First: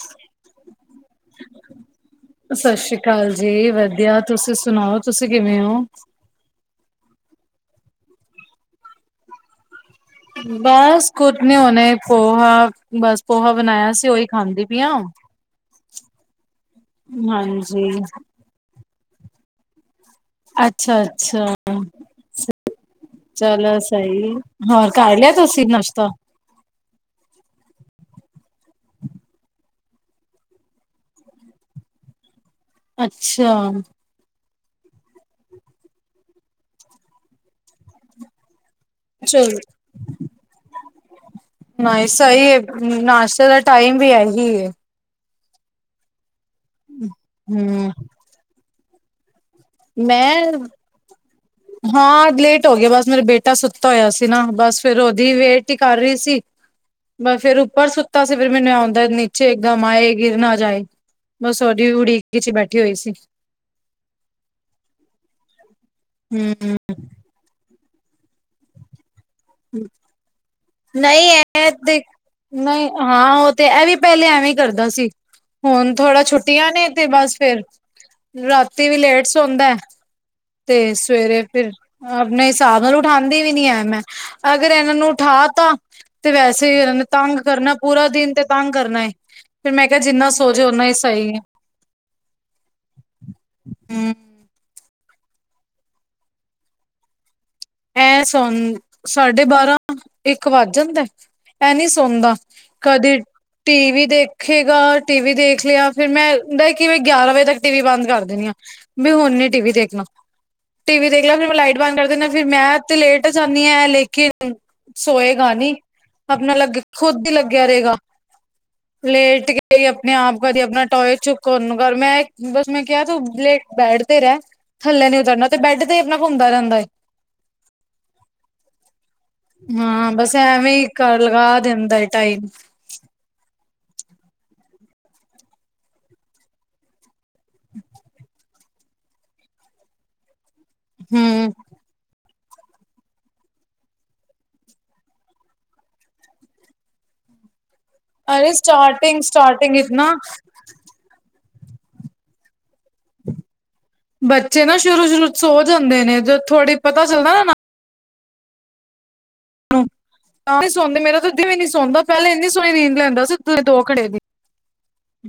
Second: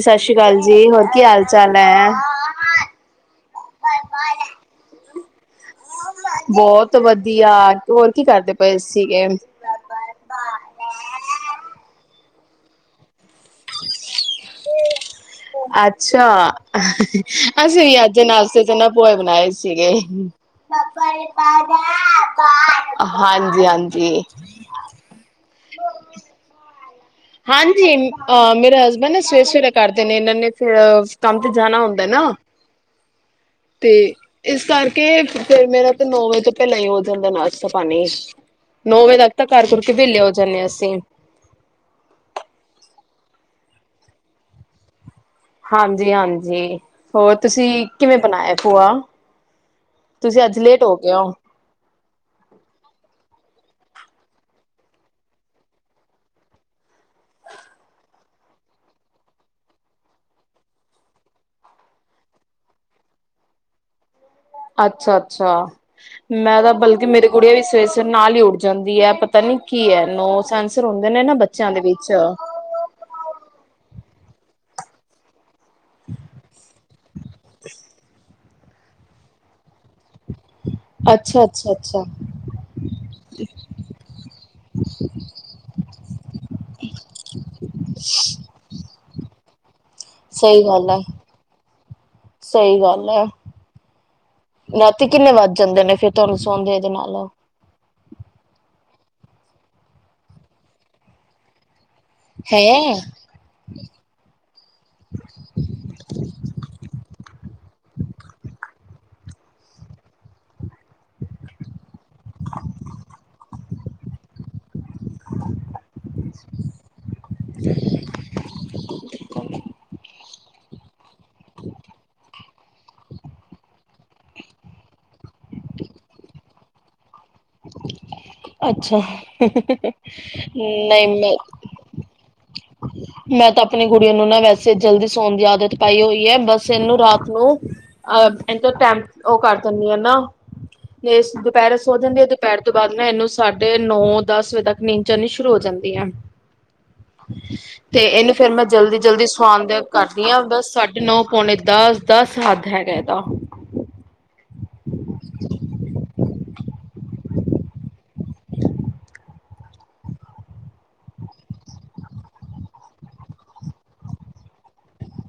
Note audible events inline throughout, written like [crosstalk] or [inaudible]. ਸਤਿ ਸ੍ਰੀ ਅਕਾਲ ਜੀ। ਹੋਰ ਕੀ ਹਾਲ ਚਾਲ ਹੈ। ਸਤਿ ਸ੍ਰੀ ਅਕਾਲ ਜੀ। ਵਧੀਆ, ਤੁਸੀਂ ਸੁਣਾਓ ਤੁਸੀਂ ਕਿਵੇਂ ਹੋ। ਬਹੁਤ ਵਧੀਆ ਹੋਰ ਕੀ ਕਰਦੇ ਪਏ ਸੀਗੇ। ਬਸ ਕੁੱਛ ਨਹੀਂ ਹੁਣੇ, ਪੋਹਾ ਬਸ ਪੋਹਾ ਬਣਾਇਆ ਸੀ, ਉਹੀ ਖਾਂਦੀ। ਵਿਉ! [unintelligible] ਅੱਛਾ। ਅਸੀਂ ਹਾਂਜੀ ਵੀ ਅੱਜ ਨਾਸ਼ਤੇ ਚ ਨਾਂ ਪੋਹੇ, ਬਣਾਏ ਸੀਗੇ। ਅੱਛਾ ਅੱਛਾ ਚਲੋ ਹਾਂਜੀ-ਹਾਂਜੀ। ਸਹੀ ਹੋਰ ਕਰ ਲਿਆ ਤੁਸੀਂ ਨਸ਼ਤਾ? ਹਾਂਜੀ, ਅਹ ਮੇਰੇ ਹਸਬੈਂਡ ਸਵੇਰੇ- ਸਵੇਰੇ, ਕਰਦੇ ਨੇ ਇਹਨਾਂ ਨੇ ਫਿਰ ਕੰਮ ਤੇ ਜਾਣਾ ਹੁੰਦਾ ਨਾ। ਹਾਂ। ਅੱਛਾ। ਇਸ ਕਰਕੇ ਫਿਰ ਮੇਰਾ ਤੇ ਨੌ ਵਜੇ ਤੋਂ ਪਹਿਲਾਂ ਹੀ ਹੋ ਜਾਂਦਾ ਨਾਸ਼ਤਾ- ਪਾਣੀ। ਨੌ ਵਜੇ ਤੱਕ ਤਾਂ ਚਲ ਕਰ- ਕੁਰ ਕੇ ਵੇਲੇ ਹੋ ਜਾਂਦੇ ਅਸੀਂ। ਉਸੇ ਦਾ ਟਾਈਮ ਵੀ ਐ ਹੀ। ਹਾਂਜੀ- ਹਾਂਜੀ ਹੋਰ ਤੁਸੀਂ ਹਮ, ਕਿਵੇਂ ਬਣਾਇਆ ਪੂਆ? ਤੁਸੀਂ ਮੈਂ ਅੱਜ ਲੇਟ ਹੋ ਗੇ ਹੋ। ਹਾਂ। ਲੇਟ ਹੋ ਗਿਆ ਬਸ ਮੇਰਾ ਬੇਟਾ ਸੁੱਤਾ ਹੋਇਆ ਸੀ। ਨਾ ਬਸ ਫੇਰ ਉਹਦੀ ਵੇਟ ਹੀ ਕਰ ਰਹੀ ਸੀ। ਬ ਫੇਰ ਉੱਪਰ ਸੁੱਤਾ ਸੀ। ਫਿਰ ਮੈਨੂੰ ਆਉਂਦਾ ਨੀਚੇ ਇਕ ਦਮ ਆਏ। ਗਿਰ ਨਾ ਜਾਏ। ਬ ਸੌਡੀ ਉਡੀਕ ਚ ਬੈਠੀ ਹੋਈ ਸੀ। ਅੱਛਾ- ਅੱਛਾ ਮੈਂ ਤਾਂ ਹੂੰ ਬਲਕਿ ਮੇਰੀ ਕੁੜੀ ਵੀ ਸਵੇਰੇ- ਸਵੇਰੇ ਨਾਲ ਹੀ ਉੱਡ ਜਾਂਦੀ ਹੈ। ਨੀ ਕੀ ਹੈ ਨੋ ਸੈਂਸਰ ਹੁੰਦੇ ਨੇ ਨਹੀਂ ਨਾ ਇਹ ਬੱਚਿਆਂ ਦੇ ਵਿੱਚ। ਨਹੀਂ ਹਾਂ। ਉਹ ਤੇ ਇਹ ਵੀ ਪਹਿਲੇ ਐਵੇਂ ਕਰਦਾ ਸੀ। ਹੁਣ ਥੋੜਾ ਛੁੱਟੀਆਂ ਨੇ ਤੇ ਬਸ ਫੇਰ ਰਾਤੀ ਵੀ ਲੇਟ ਸੌਦਾ। ਤੇ ਸਵੇਰੇ ਫਿਰ ਅੱਛਾ-ਅੱਛਾ-ਅੱਛਾ, ਆਪਣੇ ਹਿਸਾਬ ਨਾਲ ਉਠਾਉਂਦੀ ਵੀ ਨੀ ਹੈ। ਮੈਂ ਅਗਰ ਇਹਨਾਂ ਨੂੰ ਉਠਾ ਤਾ। ਤੇ ਵੈਸੇ ਇਹਨਾਂ ਨੇ ਤੰਗ ਕਰਨਾ। ਪੂਰਾ ਦਿਨ ਤੇ ਤੰਗ ਕਰਨਾ। ਤੇ ਜਿੰਨਾ ਸੋਚੇ ਸਹੀ ਓਨਾ ਗੱਲ ਹੀ ਸਹੀ ਹੈ। ਸਹੀ ਗੱਲ ਹੈ। ਹੂੰ। ਤੇ ਕਿੰਨੇ ਵੱਜ ਜਾਂਦੇ ਨੇ ਫਿਰ ਤੁਹਾਨੂੰ ਸੌਦੇ ਇਹਦੇ ਨਾਲ ਐ ਸੌ ਸਾਢੇ ਬਾਰਾਂ- ਇੱਕ ਵੱਜ ਜਾਂਦਾ ਐ ਨੀ। ਸੌਦਾ ਹੈਂ, ਕਦੇ ਟੀ ਵੀ ਦੇਖੇਗਾ। ਟੀ ਵੀ ਦੇਖ ਲਿਆ। ਫੇਰ ਮੈਂ ਦਾ ਕਿਵੇਂ ਗਿਆਰਾਂ ਵਜੇ ਤੱਕ ਟੀ ਵੀ ਬੰਦ ਕਰ ਦੇਣੀ ਆ। ਮ ਹੁਣ ਨ ਟੀ ਵੀ ਦੇਖਣਾ। ਟੀ ਵੀ ਦੇਖ ਲਿਆ, ਫਿਰ ਮੈਂ ਲਾਈਟ ਬੰਦ ਕਰ ਦੇਂਦੇ ਹਾਂ। ਫਿਰ ਮੈਂ ਤੇ ਲੇਟ ਜਾਂਦੀ ਹਾਂ। ਲੇਕਿਨ ਸੋਏਗਾ ਨੀ ਆਪਣਾ ਲੱਗੇ। ਖੁਦ ਹੀ ਲੱਗਿਆ ਰਹੇਗਾ। ਲੇਟ ਕੇ ਆਪਣੇ- ਆਪ ਵ ਆਪਣਾ ਟੋਟ ਚੁੱਕ ਮੈਂ ਬਸ ਮੈਂ ਕਿਹਾ, ਤੂੰਹ ਬੇਡ ਤੇ ਰਹਿ ਥੱਲੇ ਨੀ ਉ ਤੇ ਬੈੱਡ ਤੇ ਆਪਣਾ ਘੁੰਮਦਾ ਰਹਿੰਦਾ ਏ। ਅੱਛਾ। ਹਾਂ ਬਸ ਐਵੇਂ ਹੀ ਨਹੀਂ- ਕਰ ਨਹੀ- ਲਗਾ ਦਿੰਦਾ ਏ ਟਾਈਮ ਮੈਂ ਤਾਂ ਆਪਣੀ ਕੁੜੀਆਂ ਨੂੰ ਨਾ ਵੈਸੇ ਜਲਦੀ ਸੋਣ ਦੀ ਆਦਤ ਪਾਈ ਹੋਈ ਹੈ। ਬਸ ਇਹਨੂੰ ਰਾਤ ਨੂੰ ਅਹ ਇਹਨ ਤੋਂ ਟੈਮ ਉਹ ਕਰ ਦਿੰਦੀ ਆ ਨਾ ਜ ਹੂੰ ਦੁਪਹਿਰ ਸੋ ਜਾਂਦੀ ਆ। ਦੁਪਹਿਰ ਤੋਂ ਬਾਅਦ ਮੈਂ ਇਹਨੂੰ ਸਾਢੇ ਨੌ- ਦਸ ਵਜੇ ਤੱਕ ਨੀਂਦ ਚੜਨੀ ਸ਼ੁਰੂ ਹੋ ਜਾਂਦੀ ਹੈ। ਤੇ ਇਹਨੂੰ ਫੇਰ ਅਰੇ ਮੈਂ ਜਲਦੀ- ਸਟਾਰਟਿੰਗ ਜਲਦੀ ਸਟਾਰਟਿੰਗ ਸੌਆਦੀ ਵਿੱਚ ਨਾ ਕਰਦੀ ਹਾਂ। ਬਸ ਸਾਢੇ ਨੌ ਪੌਣੇ ਦਸ, ਦਸ ਹੱਦ ਹੈਗਾ ਇਹਦਾ ਬੱਚੇ ਨਾ ਸ਼ੁਰੂ ਸ਼ੁਰੂ ਸੋ ਜਾਂਦੇ ਨੇ ਜਦੋ ਥੋੜ੍ਹੀ ਪਤਾ ਚੱਲਦਾ ਨਾ ਨਾ [unintelligible] ਆਪੇ ਹੀ ਸੌਂਦਾ ਸੀ ਮੇਰਾ ਦਿਨੇ ਵੀ ਨਹੀਂ ਸੋਂਦਾ ਵੀ ਨੀ ਸਣਦਾ ਪਹਿਲਾਂ ਇੰਨੀ ਸੋਹਣੀ ਰੀਂ ਲੈਂਦਾ ਸੀ ਦੋ ਖੜੇ ਦੀ।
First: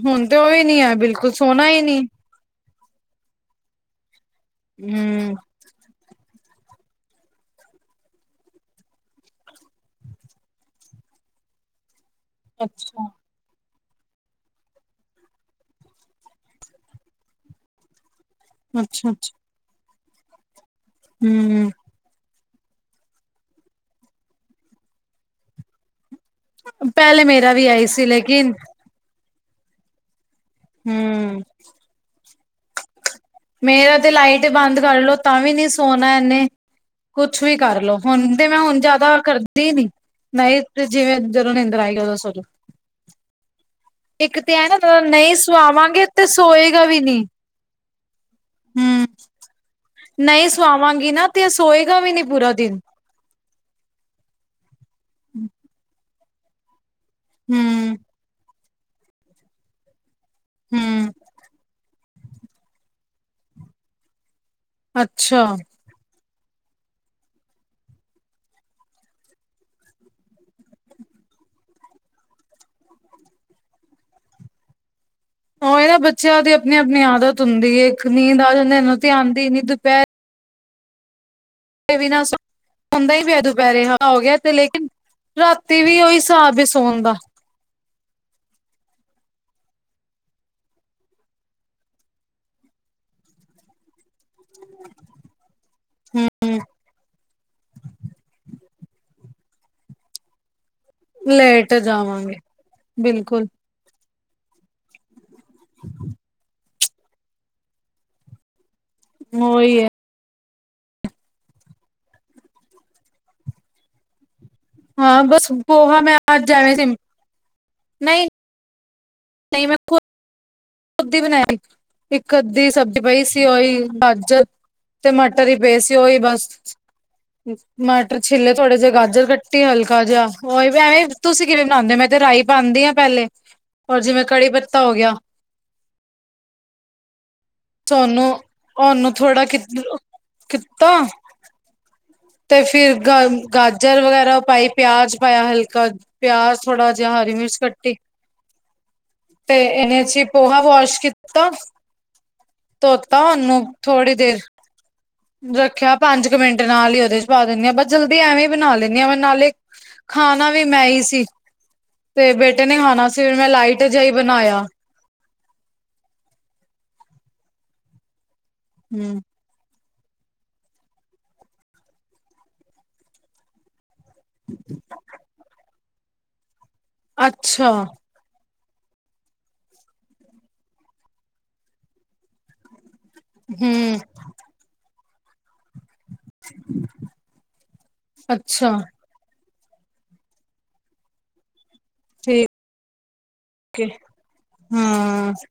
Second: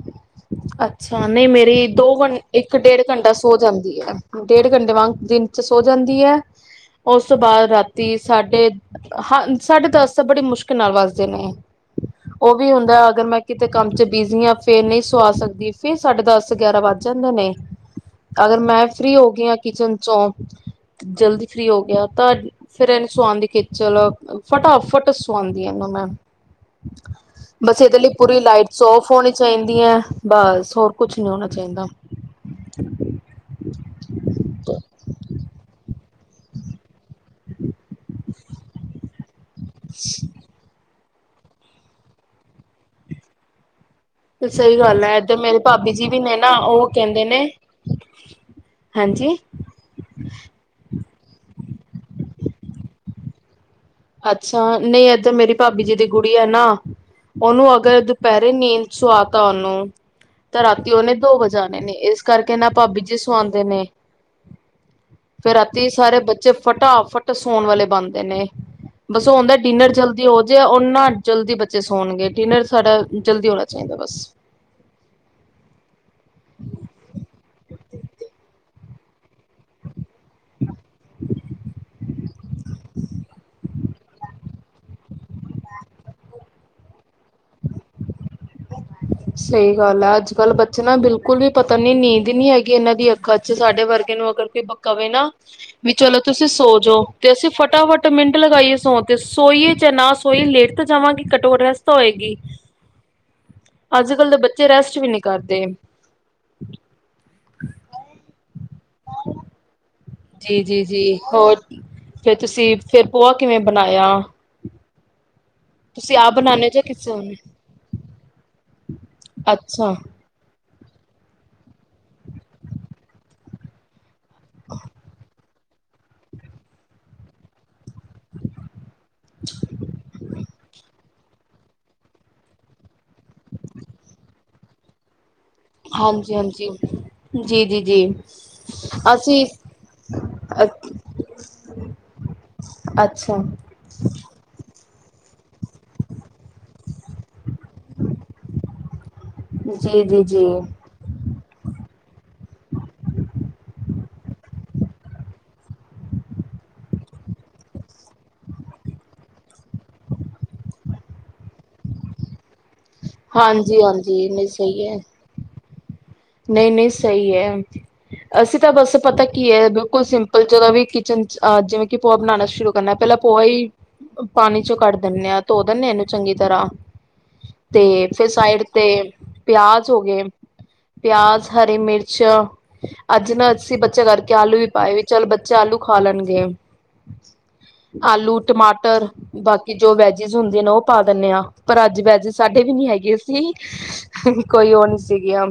ਹੁਣ ਤੇ ਉਹ ਵੀ ਨੀ ਹੈ ਅੱਛਾ, ਬਿਲਕੁਲ ਨਹੀਂ ਸੋਣਾ ਹੀ ਮੇਰੀ ਨੀ ਦੋ ਗਣ ਇੱਕ-ਡੇਢ ਘੰਟਾ ਸੌ ਜਾਂਦੀ ਹੈ ਡੇਢ ਘੰਟੇ ਵਾਂਗ ਹੂੰ ਦਿਨ 'ਚ ਸੋ ਜਾਂਦੀ ਹੈ। ਉਸ ਤੋਂ ਬਾਅਦ ਰਾਤੀ ਸਾਡੇ ਹ ਸਾਢੇ ਦਸ ਤਾਂ ਬੜੀ ਮੁਸ਼ਕਿਲ ਨਾਲ ਵੱਜਦੇ ਨੇ। ਉਹ ਵੀ ਅੱਛਾ ਹੁੰਦਾ ਅਗਰ ਮੈਂ ਕਿਤੇ ਕੰਮ ਚ ਬਿਜ਼ੀ ਹਾਂ ਫੇਰ ਨਹੀਂ ਸਵਾਹ ਸਕਦੀ ਫਿਰ ਸਾਡੇ ਦਸ- ਗਿਆਰਾਂ ਵੱਜ ਜਾਂਦੇ ਨੇ ਅਗਰ ਮੈਂ ਅੱਛਾ ਫ੍ਰਰੀ ਹੋ ਅੱਛਾ ਗਈ ਹਾਂ ਕਿਚਨ ਚੌ ਜਲਦੀ ਫ੍ਰੀ ਹੂੰ ਹੋ ਗਿਆ ਤ ਫੇਿਰ ਇਹਨੂੰ ਸਆਂਦੀ ਖਿਚਲ ਫਟਾ-ਫਟ ਸਆਉਂਦੀ ਇਹਨੂੰ ਮੈਂ। ਪਹਿਲੇ ਮੇਰਾ ਵੀ ਆਈ ਬਸੇਦੇ ਸੀ ਲਈ ਪੂਰੀ ਲੇਕਿਨ ਲਾਈਟ ਸ ਔਫ ਹੋਣੀ ਚਾਹੀਦੀਆਂ ਬਸ ਹੋਰ ਕੁਛ ਨੀ ਹੂੰ ਹੋਣਾ ਚਾਹੀਦਾ। ਮੇਰਾ ਤੇ ਲਾਈਟ ਬੰਦ ਕਰਲੋ ਤਾਂ ਵੀ ਨੀ ਸੋਣਾ ਇਹਨੇ ਕੁਛ ਵੀ ਕਰਲੋ। ਹੁਣ ਤੇ ਮੈਂ ਹੁਣ ਜਿਆਦਾ ਕਰਦੀ ਨੀ ਨਹੀਂ। ਜਿਵੇਂ ਜਦੋਂ ਨਿੰਦਰ ਆਈ ਉਦੋਂ ਸੋ ਜਾਓ। ਸਹੀ ਗੱਲ ਹੈ ਇਏਧਰ ਮੇਰੇ ਭਾਬੀ ਸੁਆਵਾਂਗੇ ਜੀ ਵੀ ਤੇ ਨੇ ਨਾ ਸੋਏਗਾ ਉਹ ਵੀ ਨੀ ਕਹਿੰਦੇ ਨੇ ਹੂੰ ਹਾਂਜੀ। ਨਹੀਂ, ਸਵਾਵਾਂਗੀ ਨਾ ਤੇ ਸੋਏਗਾ ਵੀ ਨਹੀਂੀ ਪੂਰਾ ਦਿਨ। ਅੱਛਾ, ਨਹੀਂ ਏਧਰ ਮੇਰੀ ਭਾਬੀ ਜੀ ਦੀ ਗੁੜੀਆ ਐਨਾ ਉਹਨੂੰ ਹੂੰ ਅਗਰ ਦੁਪਹਿਰ ਨੀਂਦ ਸੁਆ ਤਾ ਉਹਨੂੰ ਤੇ ਰਾਤੀ ਹੂੰ ਉਹਹਨੇ ਦੋ ਵਜਾ ਨੇ ਇਸ ਕਰਕੇ ਨਾ ਭਾਬੀ ਜੀ ਸਆਉਂਦੇ ਨੇ ਅੱਛਾ ਫੇਰ ਰਾਤੀ ਸਾਰੇ ਬੱਚੇ ਵਿੱਚ ਫਟਾ-ਫਟ ਸੌਣ ਵਾਲੇ ਬਣਦੇ ਨੇ। ਬਸ ਉਹ ਹੁੰਦਾ ਡਿਨਰ ਜਲਦੀ ਹੋ ਜਾਏ ਓਨਾ ਜਲਦੀ ਬੱਚੇ ਸੌਣਗੇ, ਡਿਨਰ ਸਾਡਾ ਜਲਦੀ ਹੋਣਾ ਚਾਹੀਦਾ। ਬਸ। [inaudible] ਉਹ ਇਹ ਨਾ ਬੱਚਿਆਂ ਦੀ ਆਪਣੀ-ਆਪਣੀ ਆਦਤ ਹੁੰਦੀ ਏ ਇੱਕ ਨੀਂਦ ਆ ਜਾਂਦੀ ਮੈਨੂ ਤਾਂ ਆਉਦੀ ਨ ਦੁਪਹਿਰ ਹੂ ਵੀ ਨਾ ਹੁੰਦਾ ਹੀ ਪਿਆ ਦੁਪਹਿਰੇ। ਹੋ ਗਿਆ ਤੇ ਲੇਕਿਨ ਰਾਤੀ ਵੀ ਉਹੀ ਹਿਸਾਬ ਹੀ ਸੋਣ ਦਾ। [inaudible] [inaudible] ਸਹੀ ਗੱਲ ਹੈ, ਅੱਜ-ਕੱਲ੍ਹ ਬੱਚੇ ਨਾ ਬਿਲਕੁਲ ਵੀ ਪਤਾ ਨੀ ਨੀਂਦ ਨੀ ਹੈਗੀ ਇਹਨਾਂ ਦੀ ਅੱਖਾਂ ਚ ਸਾਡੇ ਵਰਗੇ ਨੂੰ ਅਗਰ ਕੋਈ ਬਕਾਵੇ ਨਾ ਵੀ ਚਲੋ ਹੂੰ ਤੁਸੀਂ ਸੋ ਜਾੋ ਤੇ ਅਸੀਂ ਫਟਾਫਟ ਮਿੰਟ ਲਗਾਈਏ। ਸੋ ਤੇ ਸੋਈਏ ਜਾਂ ਨਾ ਸੋਈਏ ਲੇਟ ਤਾਂ ਜਾਵਾਂਗੀ ਘੱਟੋ-ਘਟ ਲੇਟ ਰੈਸਟ ਤਾਂ ਜਾਵਾਂਗੇ ਹੋਏਗੀ। ਬਿਲਕੁਲ ਅੱਜ-ਕੱਲ੍ਹ ਦੇ ਬੱਚੇ ਰੈਸਟ ਵੀ ਨੀ ਕਰਦੇ। ਉਹੀ ਹੈ। ਜੀ ਜੀ ਜੀ ਹੋਰ ਫਿਰ ਤੁਸੀਂ ਫਿਰ ਪੋਹਾ ਕਿਵੇਂ ਬਣਾਇਆ? ਹਾਂ, ਬਸ ਪੋਹਾ ਮੈਂ ਤੁਸੀਂ ਆਪ ਅਜ ਬਣਾਉਦੇ ਹੋ ਜਾਇਆ ਜਾਂ ਸੀ, ਕਿਸੇ ਹੋਰ ਨੇ ਨਹੀਂ ਅੱਛਾ। ਕਿ ਬਣਾਇਆ ਇੱਕ ਅੱਧੀ ਸਬਜ਼ੀ ਪਾਈ ਸਿਓਈ ਗਾਜਰ ਤੇ ਮਟਰ। ਤਰੀ ਬੇਸੀ ਹੋਈ ਬਸ। ਮਾਟਰ ਛਿੱਲੇ ਥੋੜੇ ਜਿਹੇ ਗਾਜਰ ਕੱਟੀ ਹਲਕਾ ਜਿਹਾ ਉਹੀ ਐਵੇਂ ਤੁਸੀਂ ਕਿਵੇਂ ਬਣਾਉਂਦੇ ਹੋ ਮੈਂ ਤੇ ਰਾਈ ਪਾਉਂਦੀ ਹਾਂ ਪਹਿਲੇ ਰ ਜਿਵੇਂ ਕੜੀ ਪੱਤਾ ਹੋ ਗਿਆ। ਹਾਂਜੀ-ਹਾਂਜੀ। ਜੀ ਜੀ ਜੀ ਤੁਹਾਨੂੰ ਉਹਨੂੰ ਥੋੜਾ ਅਸੀਂ ਕਿ ਕੀਤਾ ਤੇ ਫਿਰ ਗ ਅੱਛਾ ਗਾਜਰ ਵਗੈਰਾ ਪਾਈ ਪਿਆਜ ਪਾਇਆ ਹਲਕਾ ਪਿਆਜ ਥੋੜਾ ਜਾਂ ਹਰੀ ਮਿਰਚ ਕੱਟੀ ਤੇ ਜੀ ਇਹਨੇ ਜੀ ਚ ਜੀ ਪੋਹਾ ਵਾਸ਼ ਕੀਤਾ। ਧੋਤਾ ਉਹਨੂੰ ਥੋੜ੍ਹੀ ਦੇਰ, ਰੱਖਿਆ। ਪੰਜ ਕੁ ਮਿੰਟ ਨਾਲ ਹੀ ਚ ਪਾ ਦਿੰਦੀ ਹਾਂ। ਬਸ ਜਲਦੀ ਐਵੇਂ ਹੀ ਬਣਾ ਲੈਂਦੀ ਹਾਂ। ਮ ਨਾਲੇ ਖਾਣਾ ਵੀ ਮੈਂ ਹੀ ਸੀ। ਤੇ ਬੇਟੇ ਨੇ ਖਾਣਾ ਸੀ। ਫਿਰ ਮੈਂ ਹਾਂਜੀ ਲਾਈਟ ਜਿਹਾ ਹੀ ਹਾਂਜੀ ਨਹੀਂ ਬਣਾਇਆ। ਸਹੀ ਹੈ ਨਹੀਂ -ਨਹੀਂ ਸਹੀ ਹੈ। ਅਸੀਂ ਤਾਂ ਬਸ ਹਮ ਪਤਾ ਕੀ ਹੈ। ਬਿਲਕੁਲ ਸਿੰਪਲ ਜਦੇਂ ਵੀ ਕਿਚਨ ਚ ਜਿਵੇ ਕਿ ਪੋਹਾ ਬਣਾਉਣਾ ਸ਼ੁਰੂ ਕਰਨਾ ਪਹਿਲਾਂ ਪੋਆ ਹੀ ਪਾਣੀ ਚੋਂ ਕੱਢ ਦਿੰਦੇ ਹਾਂ। ਧੋ ਦਿੰਨਦੇ ਹਾਂ। ਇਹਨੂੰ ਚੰਗੀ ਤਰ੍ਹਾਂ ਅੱਛਾ ਤੇ ਫਿਰ ਸਾਈਡ ਤੇ ਪਿਆਜ ਹੋ ਗਏ। ਪਿਆਜ਼, ਹਰੀ ਮਿਰਚ ਅੱਜ ਨਾ ਅਸੀਂ ਹਮ ਬੱਚਆ ਕਰਕੇ ਆਲੂ ਵੀ ਪਾਏ ਵੀ। ਚੱਲ ਬੱਚੇ ਆਲੂ ਖਾ ਲੈਣਗੇ ।ਆਲੂ, ਅੱਛਾ ਟਮਾਟਰ ਬਾਕੀ ਜੋ ਵੈਜਿਸ ਹੁੰਦੇ ਨੇ ਉਹ ਪਾ ਦਿੰਦੇ ਆ। ਪਰ ਅੱਜ ਵੈਜੇਸ ਠੀਕ ਸਾਡੇ ਵੀ ਨੀ ਹੈਗੇ ਸੀ। ਏ, ਕੋਈ ਉਹ ਨੀ ਹਾਂ ਸੀਗੀਆਂ।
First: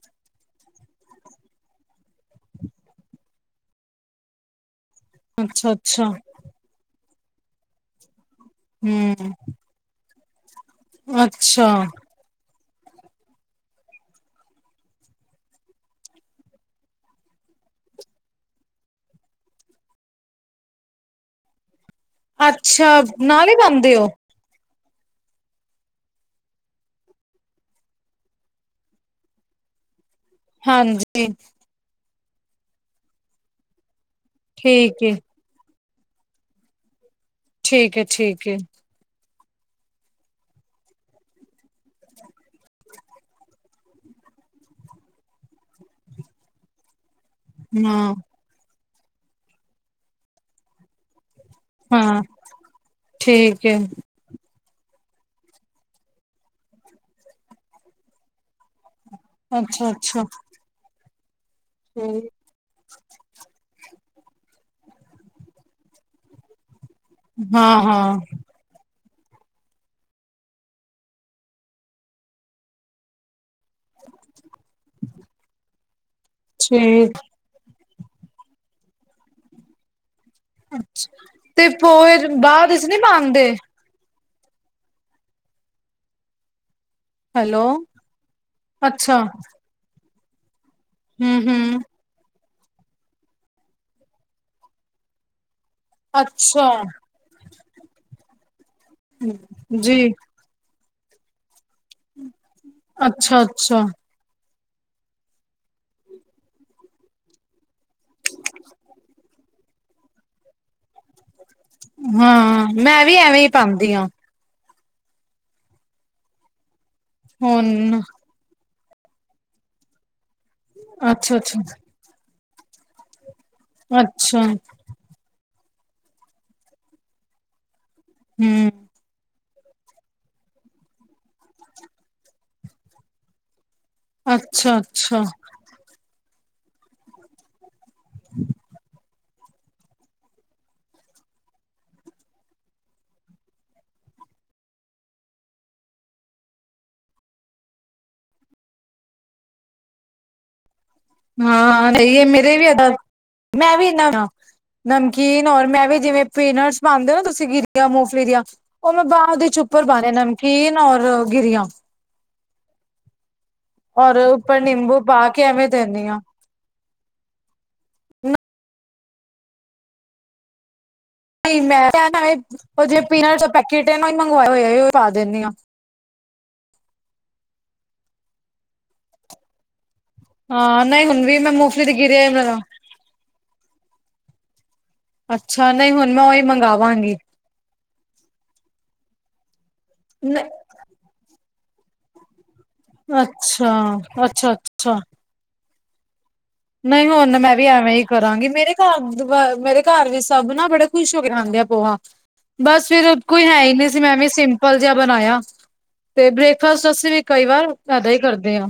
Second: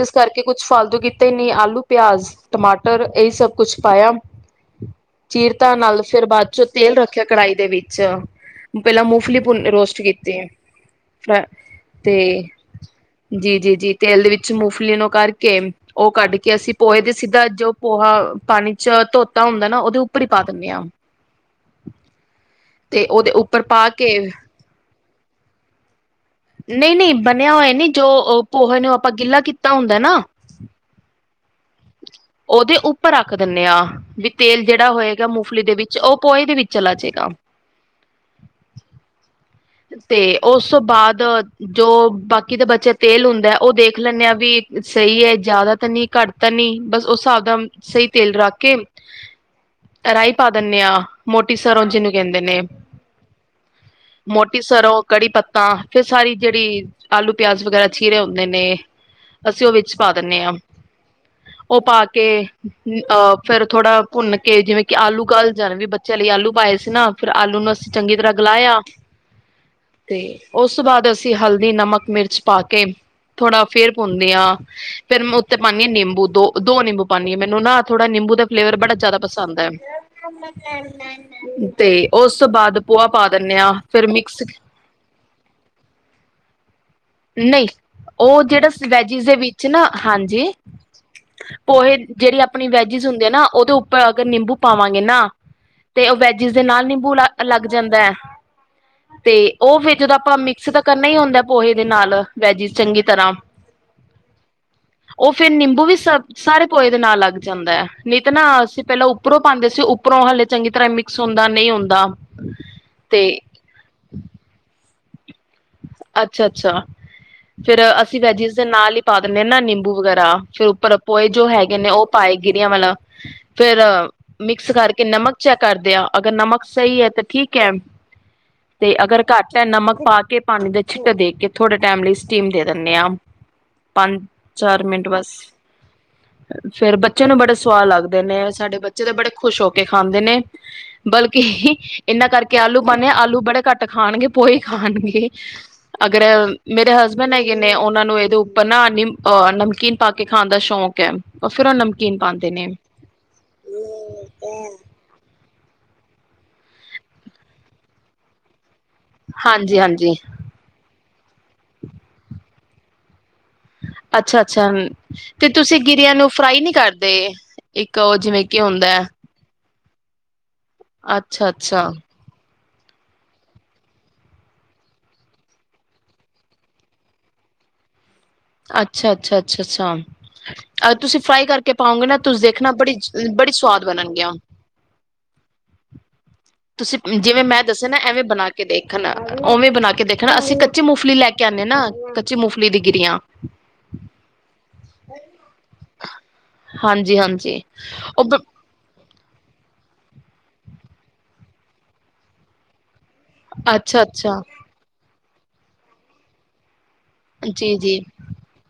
ਇਸ ਕਰਕੇ ਕੁਛ ਫਾਲਤੂ ਕਿਤੇ ਹੀ ਨ ਆਲੂ, ਪਿਆਜ਼, ਟਮਾਟਰ ਇਹੀ ਸਭ ਕੁਛ ਪਾਇਆ। ਅੱਛਾ ਚੀਰਤਾ ਨਾਲ। ਅੱਛਾ ਫਿਰ ਬਾਅਦ ਚੋਂ ਤੇਲ ਰੱਖਿਆ ਕੜਾਹੀ ਦੇ ਵਿੱਚ ਪਹਿਲਾਂ ਹਮ ਮੂੰਗਫਲੀ ਭੂਨ ਰੋਸਟ ਕੀਤੀ ਹੈ ਫ ਅੱਛਾ ਤੇ ਜੀ -ਜੀ -ਜੀ ਤੇਲ ਦੇ ਵਿੱਚ ਮੋਫਲੀ ਨੂੰ ਕਰਕੇ ਉਹ ਕੱਢ ਕੇ ਅਸੀਂ ਪੋਹੇ ਦੇ ਸਿੱਧਾ ਜੋ ਪੋਹਾ ਪਾਣੀ ਚ ਧੋਤਾ ਹੁੰਦਾ ਨਾ ਉਹਦੇ ਉੱਪਰ ਹੀ ਪਾ ਦਿੰਦੇ ਹ ਆ [inaudible] ਅੱਛਾ ਉਹਦੇ ਨਾਲ ਹੀ ਉੱਪਰ ਪਾ ਬਣਦੇ ਉਹ ਕੇ ਨਹੀਂ ਨਹੀਂ ਬਣਿਆ ਹੋਇਆ ਨੀ ਜੋ ਪੋਹੇ ਨੂੰ ਆਪਾਂ ਗਿੱਲਾ ਕੀਤਾ ਹੁੰਦਾ ਨਾ ਹਾਂਜੀ ਉਹਦੇ ਉੱਪਰ ਰੱਖ ਦਿੰਦੇ ਆ ਵੀ ਤੇਲ ਜਿਹੜਾ ਠੀਕ ਹੈ ਹੋਏਗਾ ਮੂੰਗਫਲੀ ਦੇ ਵਿੱਚ ਉਹ ਪੋਹੇ ਦੇ ਵਿੱਚ ਚਲਾ ਜਾਏਗਾ ਠੀਕ ਹੈ ਠੀਕ ਹੈ ਤੇ ਉਸ ਤੋਂ ਬਾਅਦ ਜੋ ਬਾਕੀ ਦੇ ਬੱਚੇ ਤੇਲ ਹੁੰਦਾ ਉਹ ਦੇਖ ਲੈਂਨੇ ਆ ਵੀ ਸਹੀ ਹੈ ਜਿਆਦਾ ਤਾਂ ਨਹੀਂ ਘੱਟ ਤਾਂ ਨਹੀਂ ਬਸ ਸਦਮ ਸਹੀ ਹਾਂ ਤੇਲ ਰਖ ਕੇ ਰਾਈ ਪਾਦੇ ਨੇ ਆ ਮੋਟੀ ਸਰੋਂ ਜਿਹਨੂੰ ਹਾਂ ਕਹਿੰਦੇ ਨੇ ਠੀਕ ਹੈ ਮੋ ਸਰੋਂ ਕੜੀ ਪੱਤਾ ਫਿਰ ਸਾਰੀ ਜਿਹੜੀ ਆਲੂ ਪਿਆਜ ਵਗੈਰਾ ਚੀਰੇ ਹੁੰਦੇ ਨੇ ਅਸੀਂ ਉਹ ਅੱਛਾ ਵਿੱਚ ਪਾ ਅੱਛਾ ਦਿੰਦੇ ਹਾਂ ਉਹ ਪਾ ਕੇ ਆਹ ਫਿਰ ਥੋੜਾ ਭੁੰਨ ਕੇ ਜਿਵੇਂ ਕਿ ਆਲੂ ਘਲ ਜਾਣ ਵੀ ਬੱਚਿਆਂ ਲਈ ਆਲੂ ਪਾਏ ਨਾ ਫਿਰ ਆਲੂ ਹਾਂ ਨੂੰ ਅਸੀਂ ਹਾਂ ਚੰਗੀ ਤਰ੍ਹਾਂ ਗਲਾਇਆ ਤੇ ਉਸ ਤੋਂ ਬਾਅਦ ਅਸੀਂ ਹਲਦੀ ਨਮਕ ਮਿਰਚ ਪਾ ਕੇ ਥੋੜਾ ਫੇਰ ਭੂਨਦੀ ਆ ਫੇਰ ਉੱਤੇ ਪਾਉਂਦੀ ਹਾਂ ਨਿੰਬੂ ਦੋ ਦੋ ਨਿੰਬੂ ਠੀਕ ਪਾਉਂਦੀ ਹਾਂ ਮੈਨੂੰ ਨਾ ਥੋੜਾ ਨਿੰਬੂ ਦਾ ਫਲੇਵਰ ਬੜਾ ਜ਼ਿਆਦਾ ਪਸੰਦ ਹੈ ਤੇ ਪੋਏ ਉਸ ਤੋਂ ਬਾਅਦ ਵਿੱਚ ਨਹੀਂ ਪੋਹਾ ਪਾ ਪਾਂਦੇ ਦਿੰਨੇ ਹ ਫਿਰ ਮ ਸਿਕ ਹੈਲੋ ਨਹੀਂ, ਉਹ ਜਿਹੜਾ ਅੱਛਾ ਵੈਜਿਸ ਦੇ ਵਿੱਚ ਨਾ ਹਾਂਜੀ। ਹੂੰ ਹੂੰ ਪੋਹੇ ਜਿਹੜੀ ਆਪਣੀ ਵੈਜਿਸ ਹੁੰਦੇ ਆ ਨਾ ਉਹਦੇ ਉੱਪਰ ਅਗਰ ਨਿੰਬੂ ਪਾਵਾਂਗੇ ਨਾ ਤੇ ਉਹ ਵੈਜਿਸ ਦੇ ਅੱਛਾ ਨਾਲ ਨਿੰਬੂ ਲ ਲੱਗ ਜਾਂਦਾ ਹੈ ਤੇ ਉਹ ਫਿਰ ਜੀ ਜਦੋਂ ਆਪਾਂ ਮਿਕਸ ਦਾ ਕਰਨਾ ਹੀ ਹੁੰਦਾ ਪੋਹੇ ਦੇ ਨਾਲ ਵੈਜਿਸ ਚੰਗੀ ਤਰ੍ਹਾਂ ਅੱਛਾ ਅੱਛਾ [inaudible] ਉਹ ਫਿਰ ਨਿੰਬੂ ਵੀ ਸ ਸਾਰੇ ਪੋਹੇ ਦੇ ਨਾਲ ਲੱਗ ਜਾਂਦਾ ਹੈ ਨਹੀ ਤਾਂ ਨਾ ਅਸੀਂ ਪਹਿਲਾਂ ਉੱਪਰੋਂ ਪਾਉਂਦੇ ਸੀ ਉੱਪਰੋਂ ਪੋਹਾ ਹਾਲੇ ਚੰਗੀ ਤਰ੍ਹਾਂ ਮਿਕਸ ਹੁੰਦਾ ਨਹੀਂ ਹੁੰਦਾ ਹਾਂ ਮੈਂ ਵੀ ਤੇ ਐਵੇਂ ਹੀ ਪਾਂਦੀ ਹਾਂ ਅੱਛਾ-ਅੱਛਾ ਫਿਰ ਹੁਣ ਅਸੀਂ ਵੈਜਿਸ ਦੇ ਨਾਲ ਹੀ ਪਾ ਦਿੰਦੇ ਹ ਨਾ ਨਿੰਬੂ ਵਗੈਰਾ ਫਿਰ ਉੱਪਰ ਪੋਏ ਅੱਛਾ ਜੋ ਅੱਛਾ ਹੈਗੇ ਨੇ ਉਹ ਪਾਏ ਗੇਰਿਆ ਵਾਲਾ ਫਿਰ ਅੱਛਾ ਮਿਕਸ ਕਰਕੇ ਨਮਕ ਅਚ ਕਰਦੇ ਆ ਅਗਰ ਨਮਕ ਸਹੀ ਹੈ ਤੇ ਠੀਕ ਹੈ ਹੂੰ ਤੇ ਅਗਰ ਘੱਟ ਹੈ ਨਮਕ ਪਾ ਕੇ ਪਾਣੀ ਦੇ ਛਿੱਟ ਦੇਖ ਕੇ ਥੋੜੇ ਟਾਈਮ ਲਈ ਸਟੀਮ ਦੇ ਦਿੰਦੇ ਹਾਂ ਪੰਜ ਅੱਛਾ ਚਾਰ ਮਿੰਟ ਅੱਛਾ ਬਸ ਫਿਰ ਬੱਚੇ ਨੂੰ ਬੜੇ ਸਵਾਦ ਲੱਗਦੇ ਨੇ ਸਾਡੇ ਬੱਚੇ ਤਾਂ ਬੜੇ ਖੁਸ਼ ਹੋ ਕੇ ਖਾਂਦੇ ਨੇ ਬਲਕਿ ਇਹਨਾਂ ਕਰਕੇ ਆਲੂ ਪਾਂਦੇ ਆਲੂ ਬੜੇ ਘੱਟ ਖਾਣਗੇ ਪੋਏ ਖਾਣਗੇ। ਅਗਰ ਮੇਰੇ ਹਸਬੈਂਡ ਹੈਗੇ ਨੇ ਉਹਨਾਂ ਨੂੰ ਇਹਦੇ ਉੱਪਰ ਨਾ ਨਹ ਨਮਕੀਨ ਪਾ ਕੇ ਖਾਣ ਦਾ ਸ਼ੌਂਕ ਹਾਂ ਸਹੀ ਹੈ ਮੇਰੇ ਵੀ ਇਦਾਂ ਮੈਂ ਵੀ ਨਾ ਨਮਕੀਨ ਔਰ ਮੈਂ ਵੀ ਵੀ ਜਿਵੇਂ ਪੇਨਰਸ ਪਾਉਂਦੇ ਹੋ ਨਾ ਤੁਸੀਂ ਗਿਰੀਆਂ ਮੋਫਲੀ ਦੀਆਂ ਉਹ ਮੈਂ ਬਾਂਹਦੇ ਚ ਹਾਂਜੀ ਉੱਪਰ ਪਾਉਣੇ ਹਾਂਜੀ ਨਮਕੀਨ ਔਰ ਗਿਰੀਆਂ ਔਰ ਅੱਛਾ ਉੱਪਰ ਅੱਛਾ ਨਿੰਬੂ ਪਾ ਕੇ ਤੇ ਐਵੇਂ ਤੁਸੀਂ ਦਿੰਦੀ ਗੇਰੀਆਂ ਆ ਨੂੰ ਫਰਾਈ ਨੀ ਕਰਦੇ? ਤੇ ਇੱਕ ਉਹ ਜਿਵੇਂ ਕਿ ਹੁੰਦਾ ਹੈ ਅੱਛਾ ਨਹੀਂ ਮੈਂ ਅੱਛਾ ਉਹ ਜ ਪੀਨਟ ਪੈਕੇਟ ਮੰਗਵਾਏ ਹੋਏਆ ਪਾ ਦਿੰਦੀ ਹਾਂ ਅੱਛਾ ਅੱਛਾ ਅੱਛਾ ਹਾਂ ਅੱਛਾ ਨਹੀਂ ਤੁਸੀਂ ਹੁਣ ਵੀ ਫਰਾਈ ਮੈਂ ਕਰਕੇ ਮੂੰਗਫਲੀ ਤੇ ਪਾਓਗੇ ਨਾ ਗਿਰਿਆ ਤੁਸੀਂ ਮੇਰਾ ਦੇਖਣਾ ਬੜੀ ਬੜੀ ਸਵਾਦ ਬਣਨਗੀਆਂ ਅੱਛਾ ਨਹੀਂ ਹੁਣ ਮੈਂ ਉਹੀ ਮੰਗ ਤੁਸੀਂ ਜਿਵੇਂ ਮੈਂ ਦੱਸਿਆ ਨਾ ਐਵੇਂ ਬਣਾ ਕੇ ਦੇਖਣ ਉਵੇਂ ਬਣਾ ਕੇ ਦੇਖਣ ਅਸੀਂ ਕੱਚੀ ਮਗਫਲੀ ਲੈ ਕੇ ਕਹਿੰਦੇ ਨਾ ਕੱਚੀ ਮੂੰਗਫਲੀ ਦੀ ਗਿਰੀਆਂ ਅੱਛਾ ਅੱਛਾ ਅੱਛਾ ਨਹੀਂ ਹੁਣ ਮੈਂ ਹਾਂਜੀ-ਹਾਂਜੀ ਵੀ ਐਵੇਂ ਹੀ ਉਹ ਕਰਾਂਗੀ ਮੇਰੇ ਘਰ ਮੇਰੇ ਘਰ ਵੀ ਸਭ ਨਾ ਬੜੇ ਖੁਸ਼ ਹੋ ਕੇ ਖਾਂਦੇ ਆ ਪੋਹਾ ਬਸ ਫਰ ਕੋਈ ਹੈ ਹੀ ਨਹੀਂ ਸੀ ਮੈਂ ਵੀ ਅੱਛਾ-ਅੱਛਾ ਸਿੰਪਲ ਜਿਹਾ ਬਣਾਇਆ ਤੇ ਬ੍ਰੇਕਫਾਸਟ ਅਸੀਂ ਵੀ ਕਈ ਵਾਰ ਜੀ-ਜੀ ਫੇਦਾ ਹੀ ਕਰਦੇ ਹਾਂ।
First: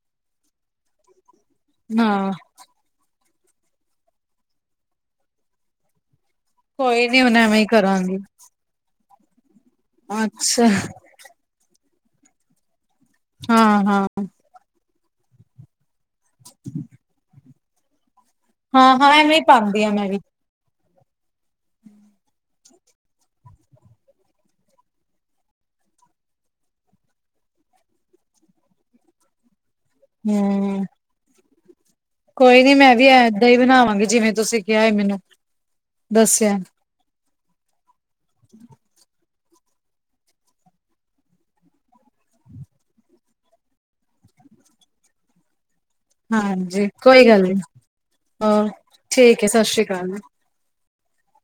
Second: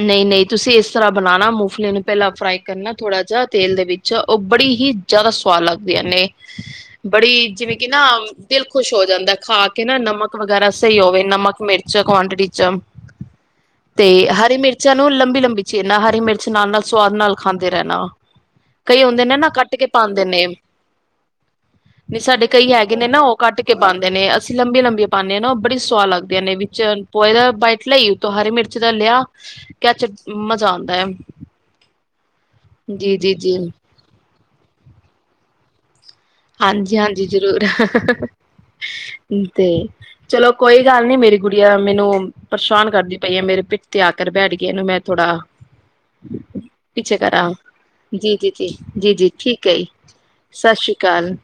ਨਹੀਂ ਨਹੀਂ ਤੁਸੀਂ ਇਸ ਤਰ੍ਹਾਂ ਬਣਾਣਾ ਮੂੰਗਫਲੇ ਨੂੰ ਪਹਿਲਾਂ ਹਾਂ। ਫਰਾਈ ਕਰਨਾ ਥੋੜ੍ਹਾ ਜਾ ਤੇਲ ਦੇ ਵਿੱਚ ਉਹ ਬੜੀ ਹੀ ਜ਼ਿਆਦਾ ਸਵਾਦ ਲੱਗਦੀਆਂ ਨੇ ਕੋਈ ਨੀ ਹੁਣ ਬੜੀ ਐਵੇਂ ਹੀ ਜਿਵੇਂ ਕਿ ਨਾ ਕਰਾਂਗੀ ਦਿਲ ਖੁਸ਼ ਹੋਏ ਜਾਂਦਾ ਖਾ ਕੇ ਨਾ ਨਮਕ ਅੱਛਾ ਵਗੈਰਾ ਸਹੀ ਹੋਵੇ ਨਮਕ ਮਿਰਚ ਕੁਆਂਟਿਟੀ ਚ ਹਾਂ ਹਾਂ ਤੇ ਹਾਂ ਹਰੀ ਮਿਰਚਾਂ ਨੂੰ ਲੰਬੀ ਲੰਬੀ ਚੀਰਨਾ ਹਰੀ ਮਿਰਚ ਨਾਲ ਨਾਲ ਸਵਾਦ ਨਾਲ ਖਾਂਦੇ ਰਹਿਣਾ ਵਾ ਹਾਂ, ਕਈ ਹਾਂ ਹੁੰਦੇ ਐਵੇਂ ਨੇ ਹੀ ਨਾ ਕੱਟ ਪਾਉਂਦੀ ਕੇ ਆ ਮੈਂ ਵੀ। ਪਾਉਂਦੇ ਨੇ [inaudible] ਨਹੀਂ ਸਾਡੇ ਕਈ ਹੈਗੇ ਨੇ ਨਾ ਉਹ ਕੱਟ ਕੇ ਪਾਉਂਦੇ ਨੇ ਅਸੀਂ ਲੰਬੀ ਲੰਬੀ ਪਾਉਂਦੇ ਹਾਂ ਨਾ ਉਹ ਬੜੀ ਸਵਾਦ ਲੱਗਦੀਆਂ ਨੇ ਵਿੱਚ ਪੋਏ ਦਾ ਬਾਈਟ ਲਈਏ ਉਤੋਂ ਹਰੀ ਮਿਰਚ ਦਾ ਲਿਆ ਕਚ ਮਜ਼ਾ ਹੂੰ, ਆਉਂਦਾ ਹੈ ਕੋਈ ਨੀ ਮੈਂ ਵੀ ਜੀ ਜੀ ਏਦਾਂ ਹੀ ਜੀ ਬਣਾਵਾਂਗੀ ਜਿਵੇਂ ਤੁਸੀਂ ਕਿਹਾ ਹੈ ਮੈਨੂੰ ਦੱਸਿਆ ਜੀ ਜ਼ਰੂਰ [inaudible] ਤੇ ਚਲੋ ਕੋਈ ਗੱਲ ਨੀ ਮੇਰੀ ਗੁੜੀਆ ਮੈਨੂੰ ਪਰੇਸ਼ਾਨ ਕਰਦੀ ਪਈ ਹੈ ਮੇਰੇ ਪਿੱਠ ਤੇ ਆ ਕਰ ਬੈਠ ਗਿਆ ਇਹਨੂੰ ਮੈਂ ਥੋੜ੍ਹਾ ਹਾਂਜੀ ਕੋਈ ਗੱਲ ਨੀ ਜੀ ਜੀ ਜੀ ਹੋਰ ਜੀ ਜੀ ਏ ਸਤਿ ਠੀਕ ਹੈ ਸ੍ਰੀ ਜੀ ਅਕਾਲ। ਸਤਿ ਸ਼੍ਰੀ ਅਕਾਲ।